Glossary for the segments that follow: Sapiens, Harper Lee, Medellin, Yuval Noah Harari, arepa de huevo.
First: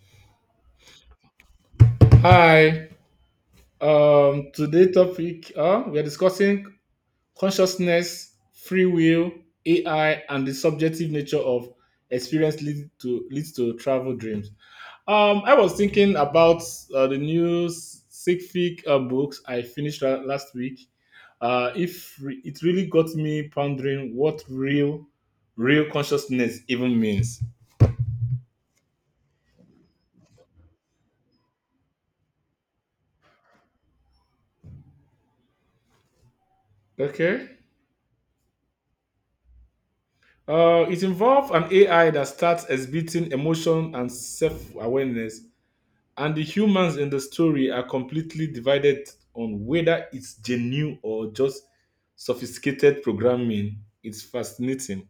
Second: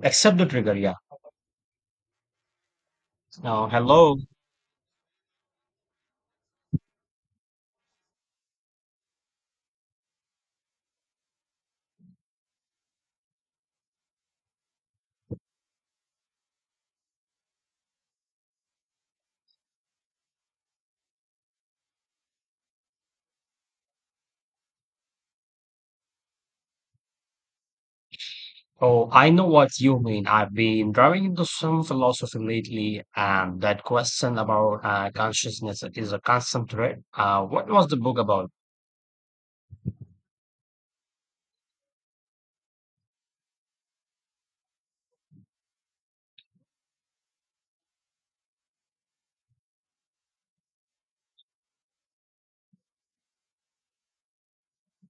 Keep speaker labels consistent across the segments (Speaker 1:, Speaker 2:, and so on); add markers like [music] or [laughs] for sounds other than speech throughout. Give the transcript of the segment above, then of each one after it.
Speaker 1: Except the trigger, yeah.
Speaker 2: Hi.
Speaker 1: Now, hello.
Speaker 2: Today topic we are discussing consciousness, free will, AI, and the subjective nature of experience leads to travel dreams. I was thinking about the new scientific books I finished last week. If re- It really got me pondering what real consciousness even means.
Speaker 1: Oh, I know what you mean. I've been driving into some philosophy lately, and that question about consciousness is a constant thread.
Speaker 2: Okay.
Speaker 1: What was the book about?
Speaker 2: It involves an AI that starts exhibiting emotion and self awareness. And the humans in the story are completely divided on whether it's genuine or just sophisticated programming. It's fascinating.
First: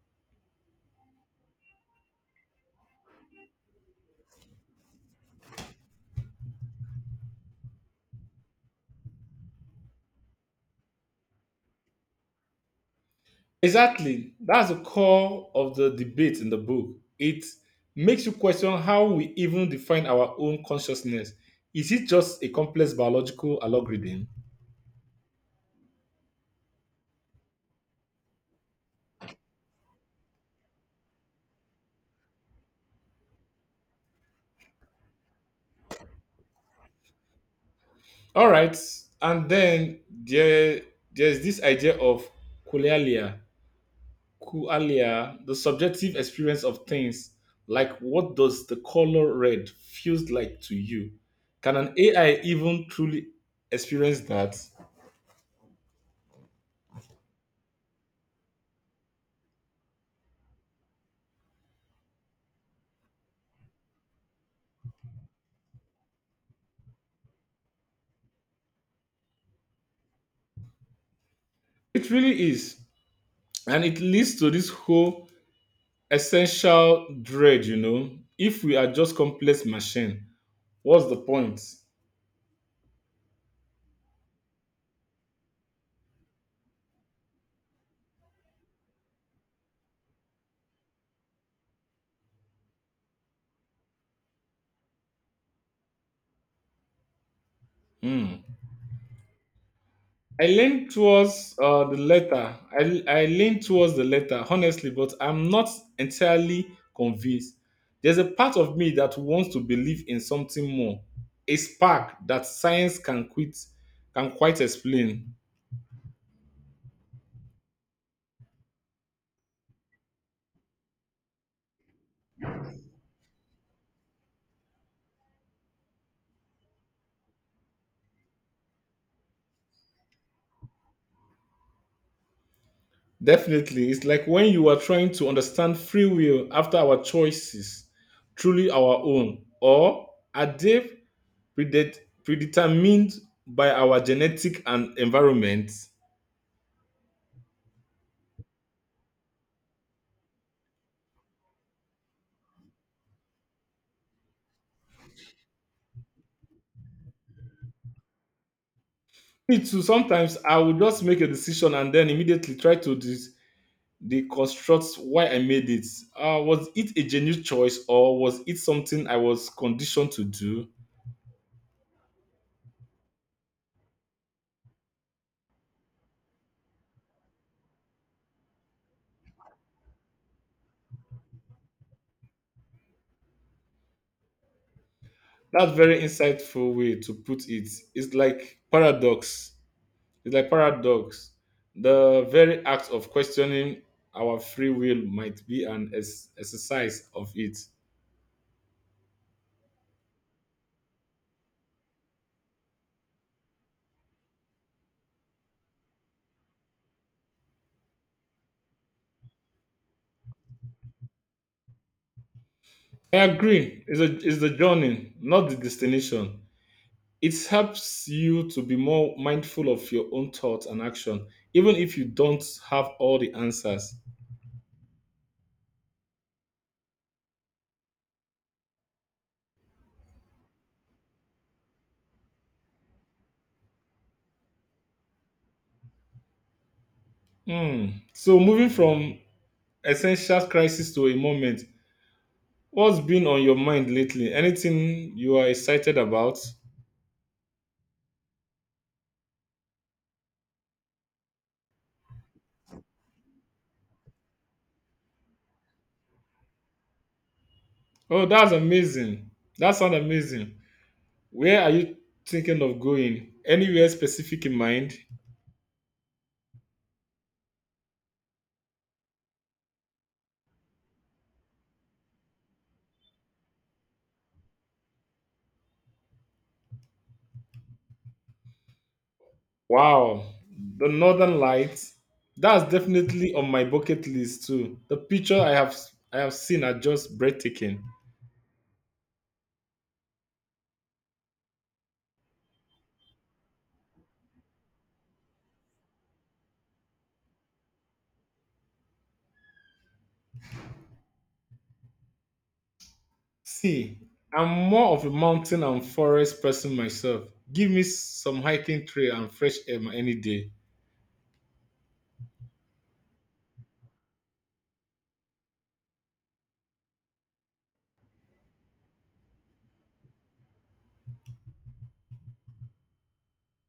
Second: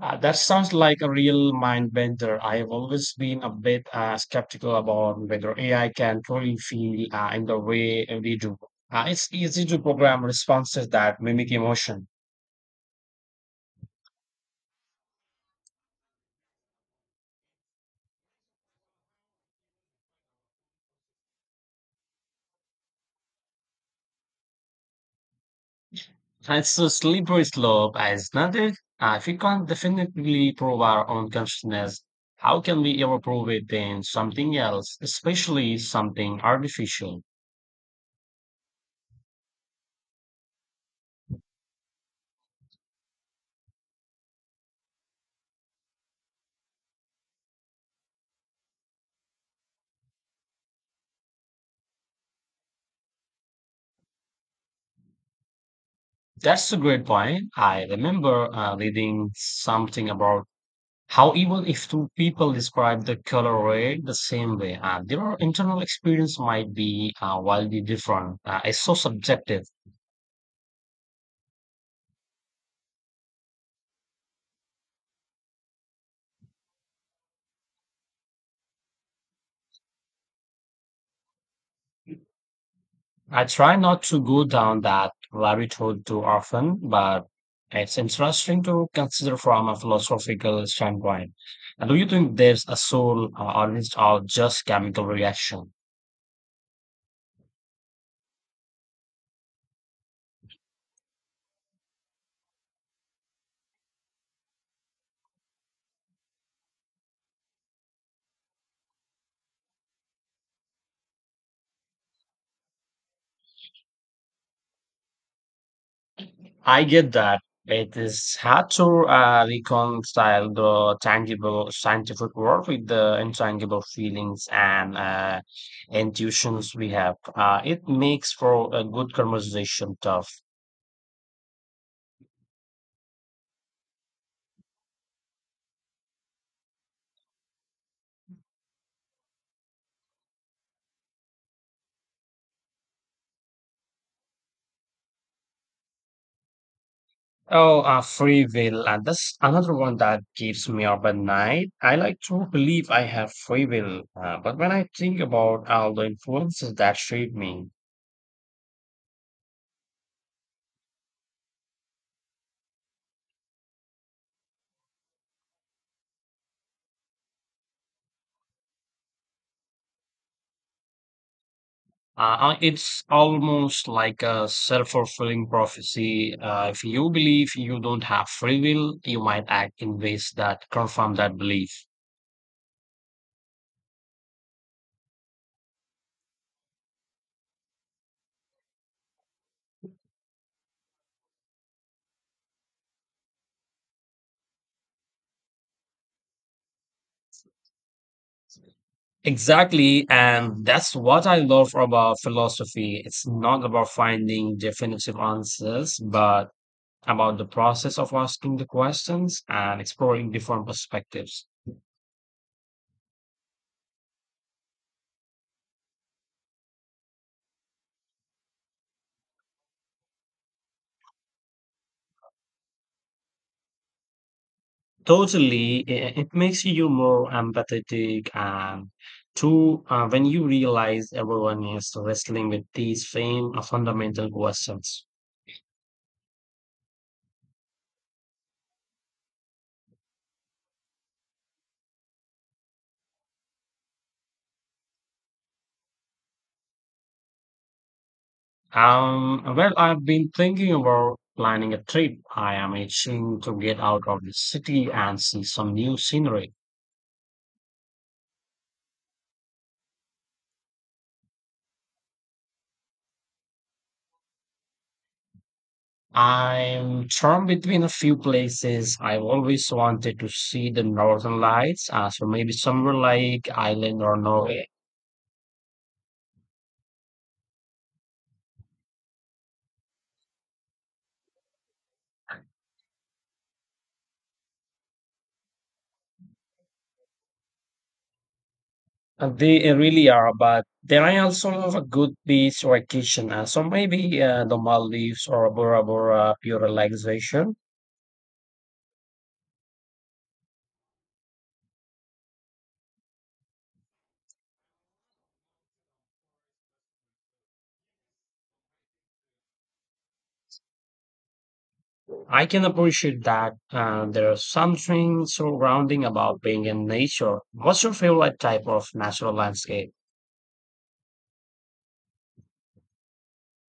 Speaker 1: That sounds like a real mind bender. I have always been a bit skeptical about whether AI can truly feel in the way we do. It's easy to program responses that mimic emotion.
Speaker 2: Exactly. That's the core of the debate in the book. It makes you question how we even define our own consciousness. Is it just a complex biological algorithm?
Speaker 1: It's a slippery slope, isn't it? If we can't definitively prove our own consciousness, how can we ever prove it in something else, especially something artificial?
Speaker 2: All right. And then there, there's this idea of collalia. Kualia, the subjective experience of things, like what does the color red feels like to you? Can an AI even truly experience that?
Speaker 1: That's a great point. I remember reading something about how even if two people describe the color red the same way, their internal experience might be wildly different. It's so subjective.
Speaker 2: It really is. And it leads to this whole essential dread. If we are just complex machine, what's the point?
Speaker 1: I try not to go down that rabbit hole too often, but it's interesting to consider from a philosophical standpoint. And do you think there's a soul or is it all just chemical reaction?
Speaker 2: Hmm. I lean towards the letter. I lean towards the letter, honestly, but I'm not entirely convinced. There's a part of me that wants to believe in something more, a spark that science can can quite explain.
Speaker 1: I get that. It is hard to reconcile the tangible scientific work with the intangible feelings and intuitions we have. It makes for a good conversation, tough.
Speaker 2: Definitely, it's like when you are trying to understand free will after our choices, truly our own, or are they predet- predetermined by our genetic and environment?
Speaker 1: Oh, free will. And that's another one that keeps me up at night. I like to believe I have free will, but when I think about all the influences that shape me,
Speaker 2: Me too. Sometimes I will just make a decision and then immediately try to deconstruct why I made it. Was it a genuine choice or was it something I was conditioned to do?
Speaker 1: It's almost like a self fulfilling prophecy. If you believe you don't have free will, you might act in ways that confirm that belief.
Speaker 2: That's very insightful way to put it. It's like paradox. It's like paradox. The very act of questioning our free will might be an exercise of it.
Speaker 1: Exactly. And that's what I love about philosophy. It's not about finding definitive answers, but about the process of asking the questions and exploring different perspectives.
Speaker 2: I agree. It's the journey, not the destination. It helps you to be more mindful of your own thoughts and action, even if you don't have all the answers.
Speaker 1: Totally, I- it makes you more empathetic, and too, when you realize everyone is wrestling with these same fundamental questions.
Speaker 2: Hmm. So, moving from essential crisis to a moment, what's been on your mind lately? Anything you are excited about?
Speaker 1: Well, I've been thinking about planning a trip. I am itching to get out of the city and see some new scenery.
Speaker 2: Oh, that's amazing. That sounds amazing. Where are you thinking of going? Anywhere specific in mind?
Speaker 1: I'm torn between a few places. I've always wanted to see the northern lights, so maybe somewhere like Ireland or Norway.
Speaker 2: Wow, the Northern Lights. That's definitely on my bucket list too. The picture I have seen are just breathtaking.
Speaker 1: They really are, but there are also a lot of good beach vacation. So maybe the Maldives or Bora Bora pure relaxation.
Speaker 2: See, I'm more of a mountain and forest person myself. Give me some hiking trail and fresh air any day.
Speaker 1: I can appreciate that. There's something so grounding about being in nature. What's your favorite type of natural landscape?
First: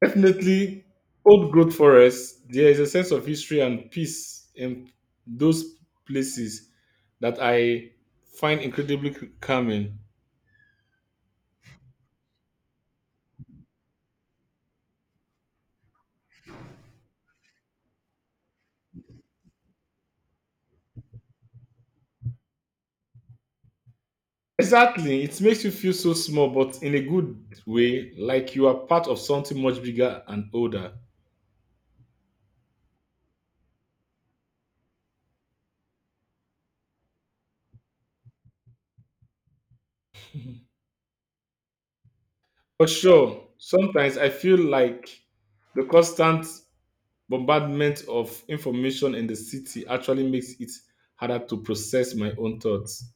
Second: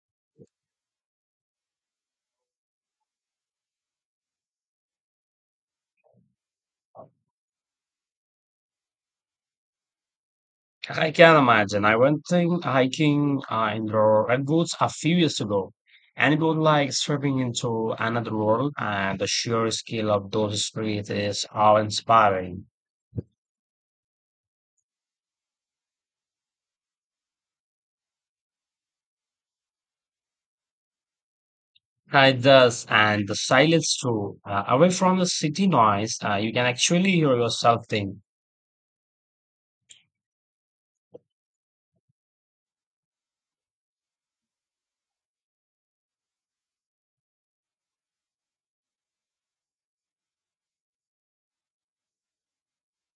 Speaker 2: Definitely, old growth forests. There is a sense of history and peace in those places that I find incredibly calming.
Speaker 1: I can imagine. I hiking in the redwoods a few years ago, and it was like stepping into another world. And the sheer scale of those streets is awe-inspiring.
Speaker 2: Exactly. It makes you feel so small, but in a good way, like you are part of something much bigger and older.
Speaker 1: Hi, does and the silence too. Away from the city noise, you can actually hear yourself think.
Speaker 2: For sure, sometimes I feel like the constant bombardment of information in the city actually makes it harder to process my own thoughts.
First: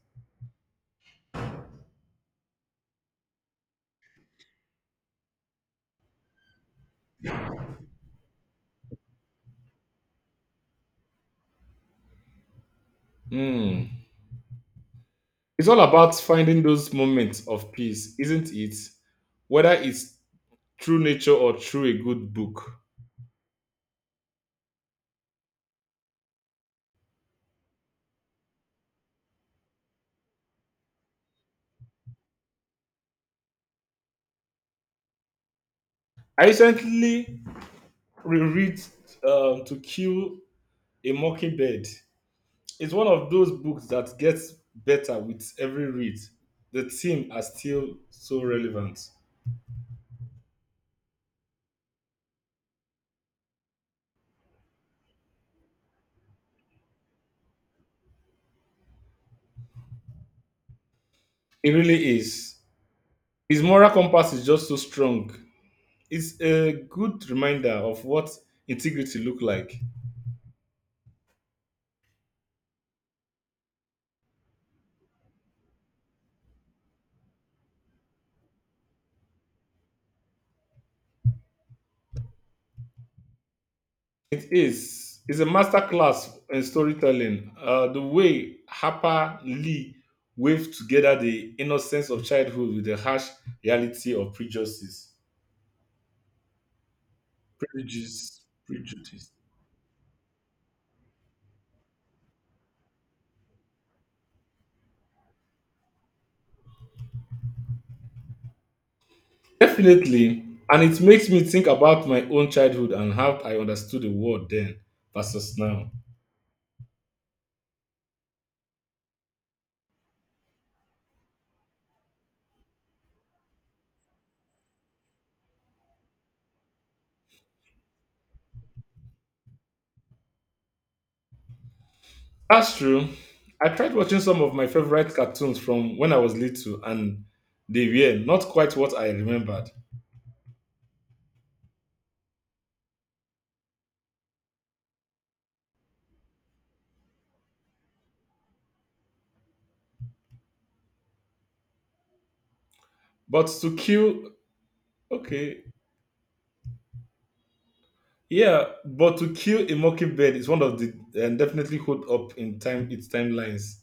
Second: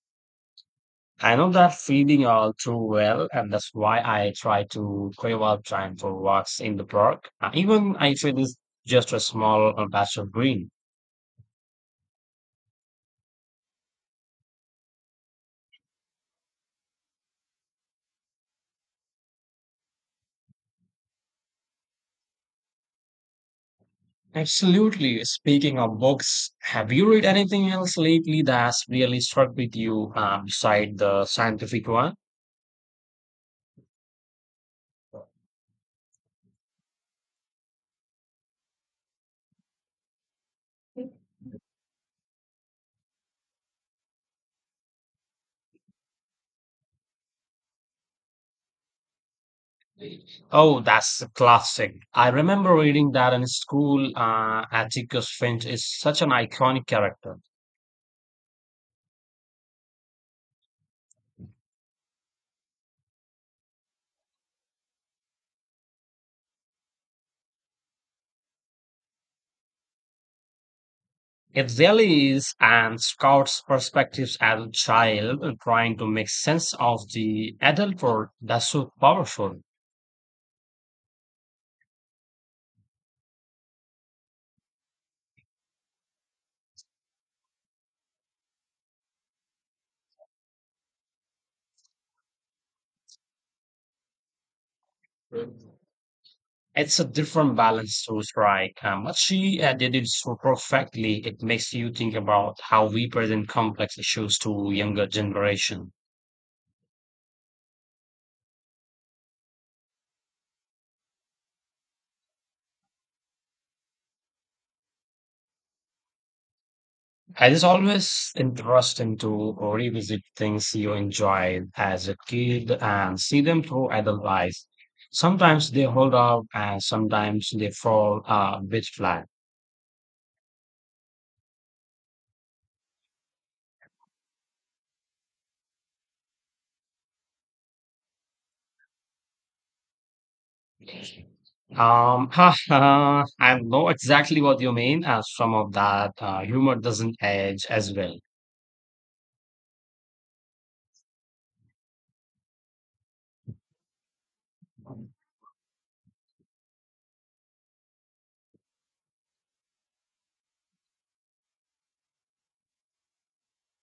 Speaker 1: I know that feeling all too well, and that's why I try to carve out time for walks in the park, even if it is just a small patch of green.
Speaker 2: Hmm. It's all about finding those moments of peace, isn't it? Whether it's through nature or through a good book.
Speaker 1: Absolutely. Speaking of books, have you read anything else lately that's really struck with you beside the scientific one?
Speaker 2: I recently reread To Kill a Mockingbird. It's one of those books that gets better with every read. The theme are still so relevant.
Speaker 1: Oh, that's a classic. I remember reading that in school. Atticus Finch is such an iconic character.
Speaker 2: It really is. His moral compass is just so strong. It's a good reminder of what integrity look like.
Speaker 1: It really is, and Scout's perspectives as a child and trying to make sense of the adult world, that's so powerful.
Speaker 2: It is. It's a masterclass in storytelling. The way Harper Lee waved together the innocence of childhood with the harsh reality of prejudices,
Speaker 1: It's a different balance to strike, but
Speaker 2: prejudice.
Speaker 1: she did it so perfectly. It makes you think about how we present complex issues to younger generation.
Speaker 2: Definitely. And it makes me think about my own childhood and how I understood the world then versus now.
Speaker 1: It is always interesting to revisit things you enjoyed as a kid and see them through adult eyes. Sometimes they hold up and sometimes they fall a bit flat.
Speaker 2: That's true. I tried watching some of my favorite cartoons from when I was little, and they were not quite what I remembered.
Speaker 1: [laughs] I know exactly what you mean. Some of that humor doesn't age as well. [laughs]
Speaker 2: But to kill, okay, yeah, but to kill a mockingbird is one of the definitely hold up in time its timelines.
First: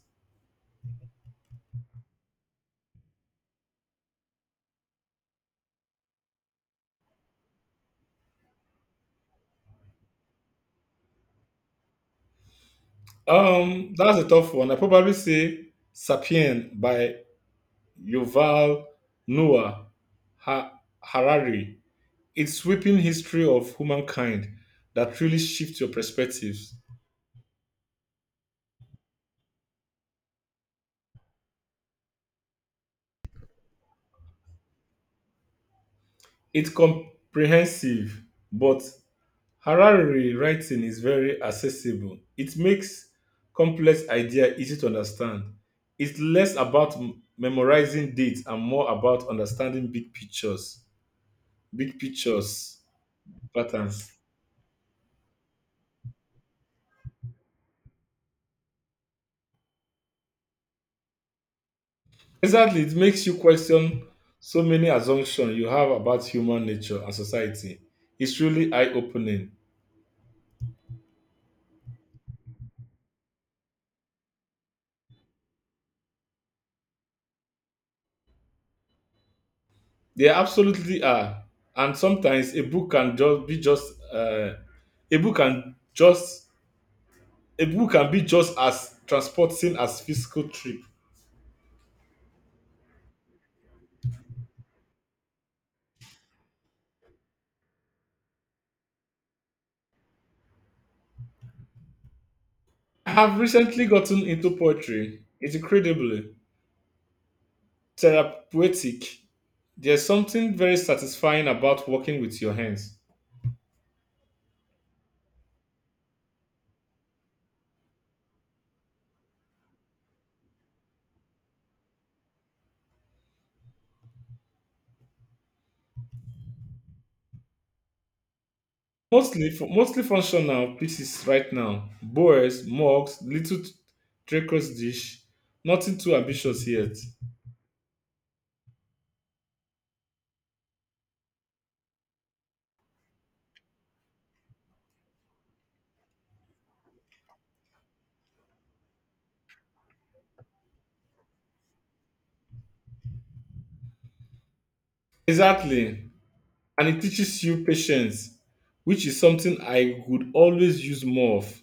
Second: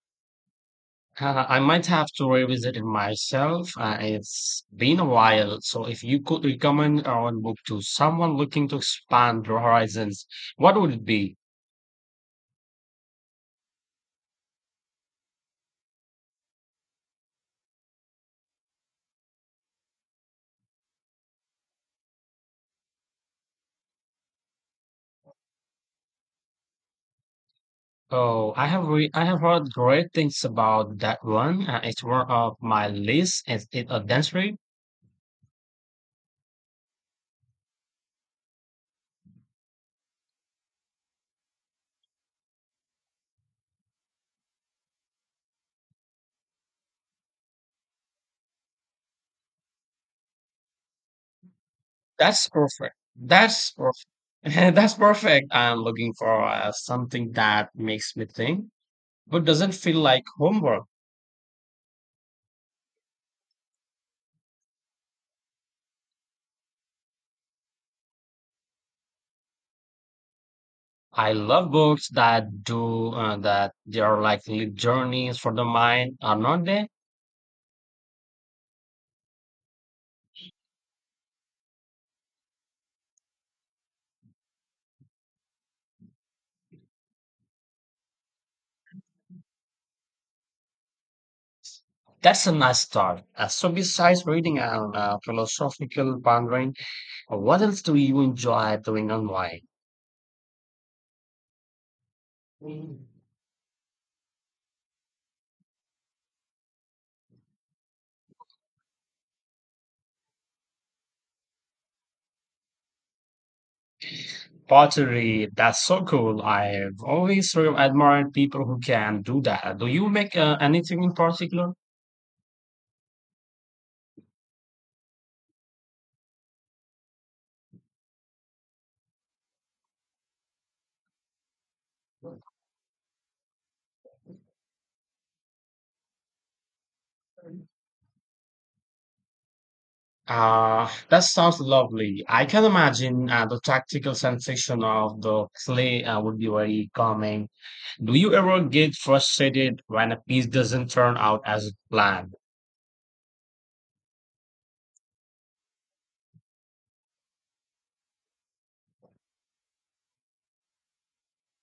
Speaker 1: I might have to revisit it myself. It's been a while. So, if you could recommend one book to someone looking to expand their horizons, what would it be?
Speaker 2: That's a tough one. I probably say *Sapien* by Yuval Noah Ha- Harari. It's sweeping history of humankind that really shifts your perspectives.
Speaker 1: I have heard great things about that one. It's one of my list. Is it a dance rave?
Speaker 2: It's comprehensive, but Harari writing is very accessible. It makes complex idea easy to understand. It's less about memorizing dates and more about understanding big pictures, big pictures
Speaker 1: That's perfect.
Speaker 2: patterns.
Speaker 1: [laughs] That's perfect. I'm looking for something that makes me think, but doesn't feel like homework.
Speaker 2: Exactly, it makes you question so many assumptions you have about human nature and society. It's really eye opening.
Speaker 1: I love books that do that. They are like little journeys for the mind, are not they?
Speaker 2: They absolutely are. And sometimes a book can just a book can be just as transporting as physical trip.
Speaker 1: That's a nice start. So, besides reading and philosophical pondering, what else do you enjoy doing and why?
Speaker 2: I have recently gotten into poetry. It's incredibly therapeutic. There's something very satisfying about working with your hands.
Speaker 1: Pottery, that's so cool. I've always sort of admired people who can do that. Do you make anything in particular?
Speaker 2: Mostly functional pieces right now. Bowls, mugs, little treacherous dish. Nothing too ambitious yet.
Speaker 1: Ah, that sounds lovely. I can imagine the tactical sensation of the clay would be very calming. Do you ever get frustrated when a piece doesn't turn out as planned?
Speaker 2: Exactly. And it teaches you patience, which is something I would always use more of.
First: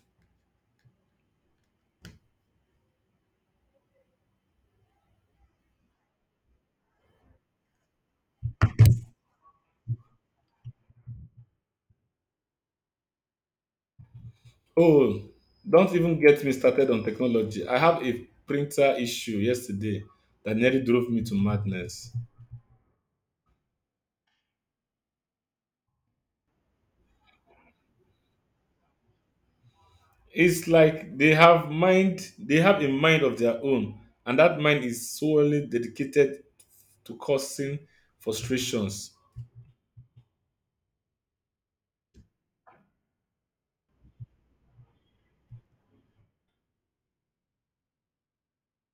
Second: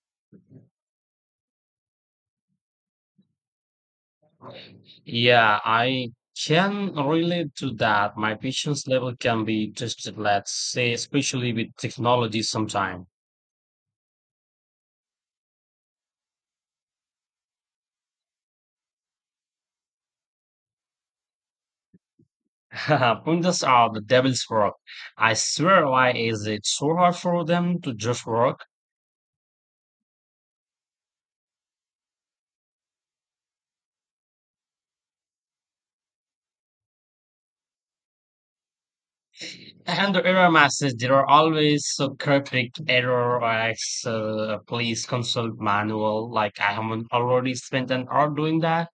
Speaker 1: Yeah, I can relate to that. My patience level can be tested, let's say, especially with technology sometimes.
Speaker 2: Oh, don't even get me started on technology. I have a printer issue yesterday that nearly drove me to madness.
Speaker 1: [laughs] Printers are the devil's work. I swear, why is it so hard for them to just work?
Speaker 2: It's like they have mind, They have a mind of their own, and that mind is solely dedicated to causing frustrations.
Speaker 1: And the error message, there are always so cryptic error or X, please consult manual. Like I haven't already spent an hour doing that.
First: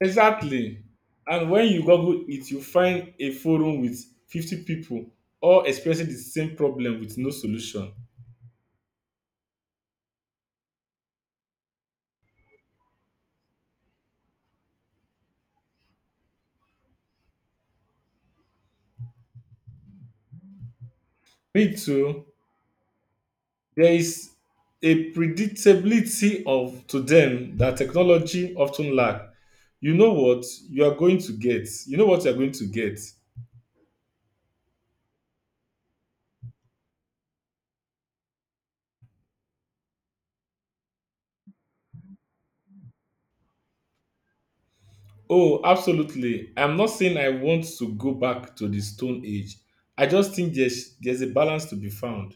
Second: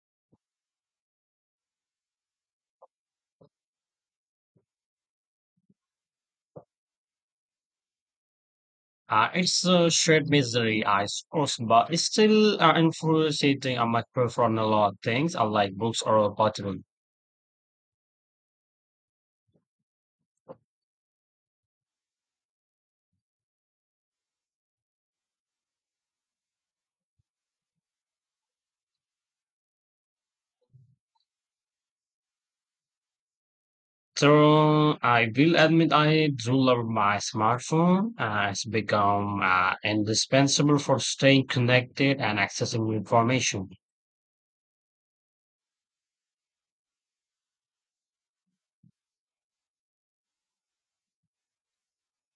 Speaker 2: Exactly. And when you Google it, you find a forum with 50 people all experiencing the same problem with no solution.
Speaker 1: It's a shared misery, I suppose, but it's still infuriating. I much prefer a lot of things, unlike books or a portable.
Speaker 2: Me too. There is a predictability of to them that technology often lack. You know what you are going to get.
Speaker 1: So I will admit I do love my smartphone. It's become indispensable for staying connected and accessing information.
Speaker 2: Oh, absolutely. I'm not saying I want to go back to the stone age. I just think there's a balance to be found.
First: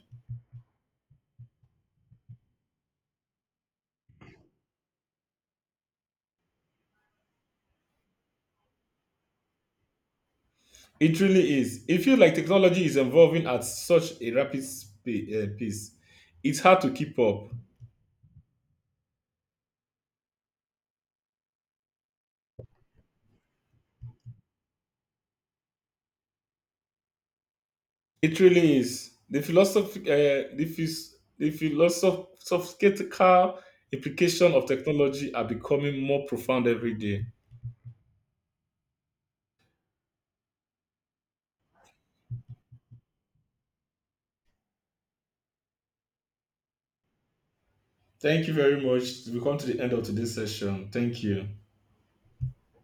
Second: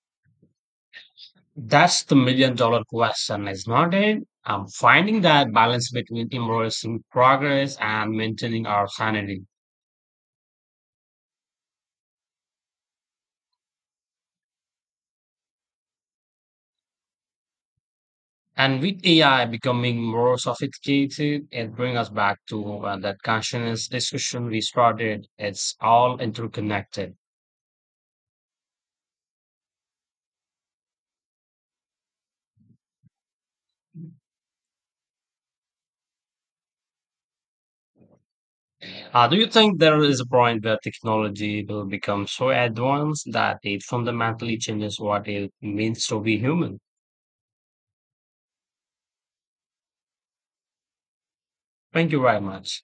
Speaker 1: That's the million dollar question, is not it? I'm finding that balance between embracing progress and maintaining our sanity.
Speaker 2: It really is. It feels like technology is evolving at such a rapid pace. It's hard to keep up.
Speaker 1: And with AI becoming more sophisticated, it brings us back to that consciousness discussion we started. It's all interconnected.
Speaker 2: It really is. The philosophical implication of technology are becoming more profound every day.
Speaker 1: Do you think there is a point where technology will become so advanced that it fundamentally changes what it means to be human?
Speaker 2: Thank you very much. We come to the end of today's session. Thank you.
Speaker 1: Thank you very much.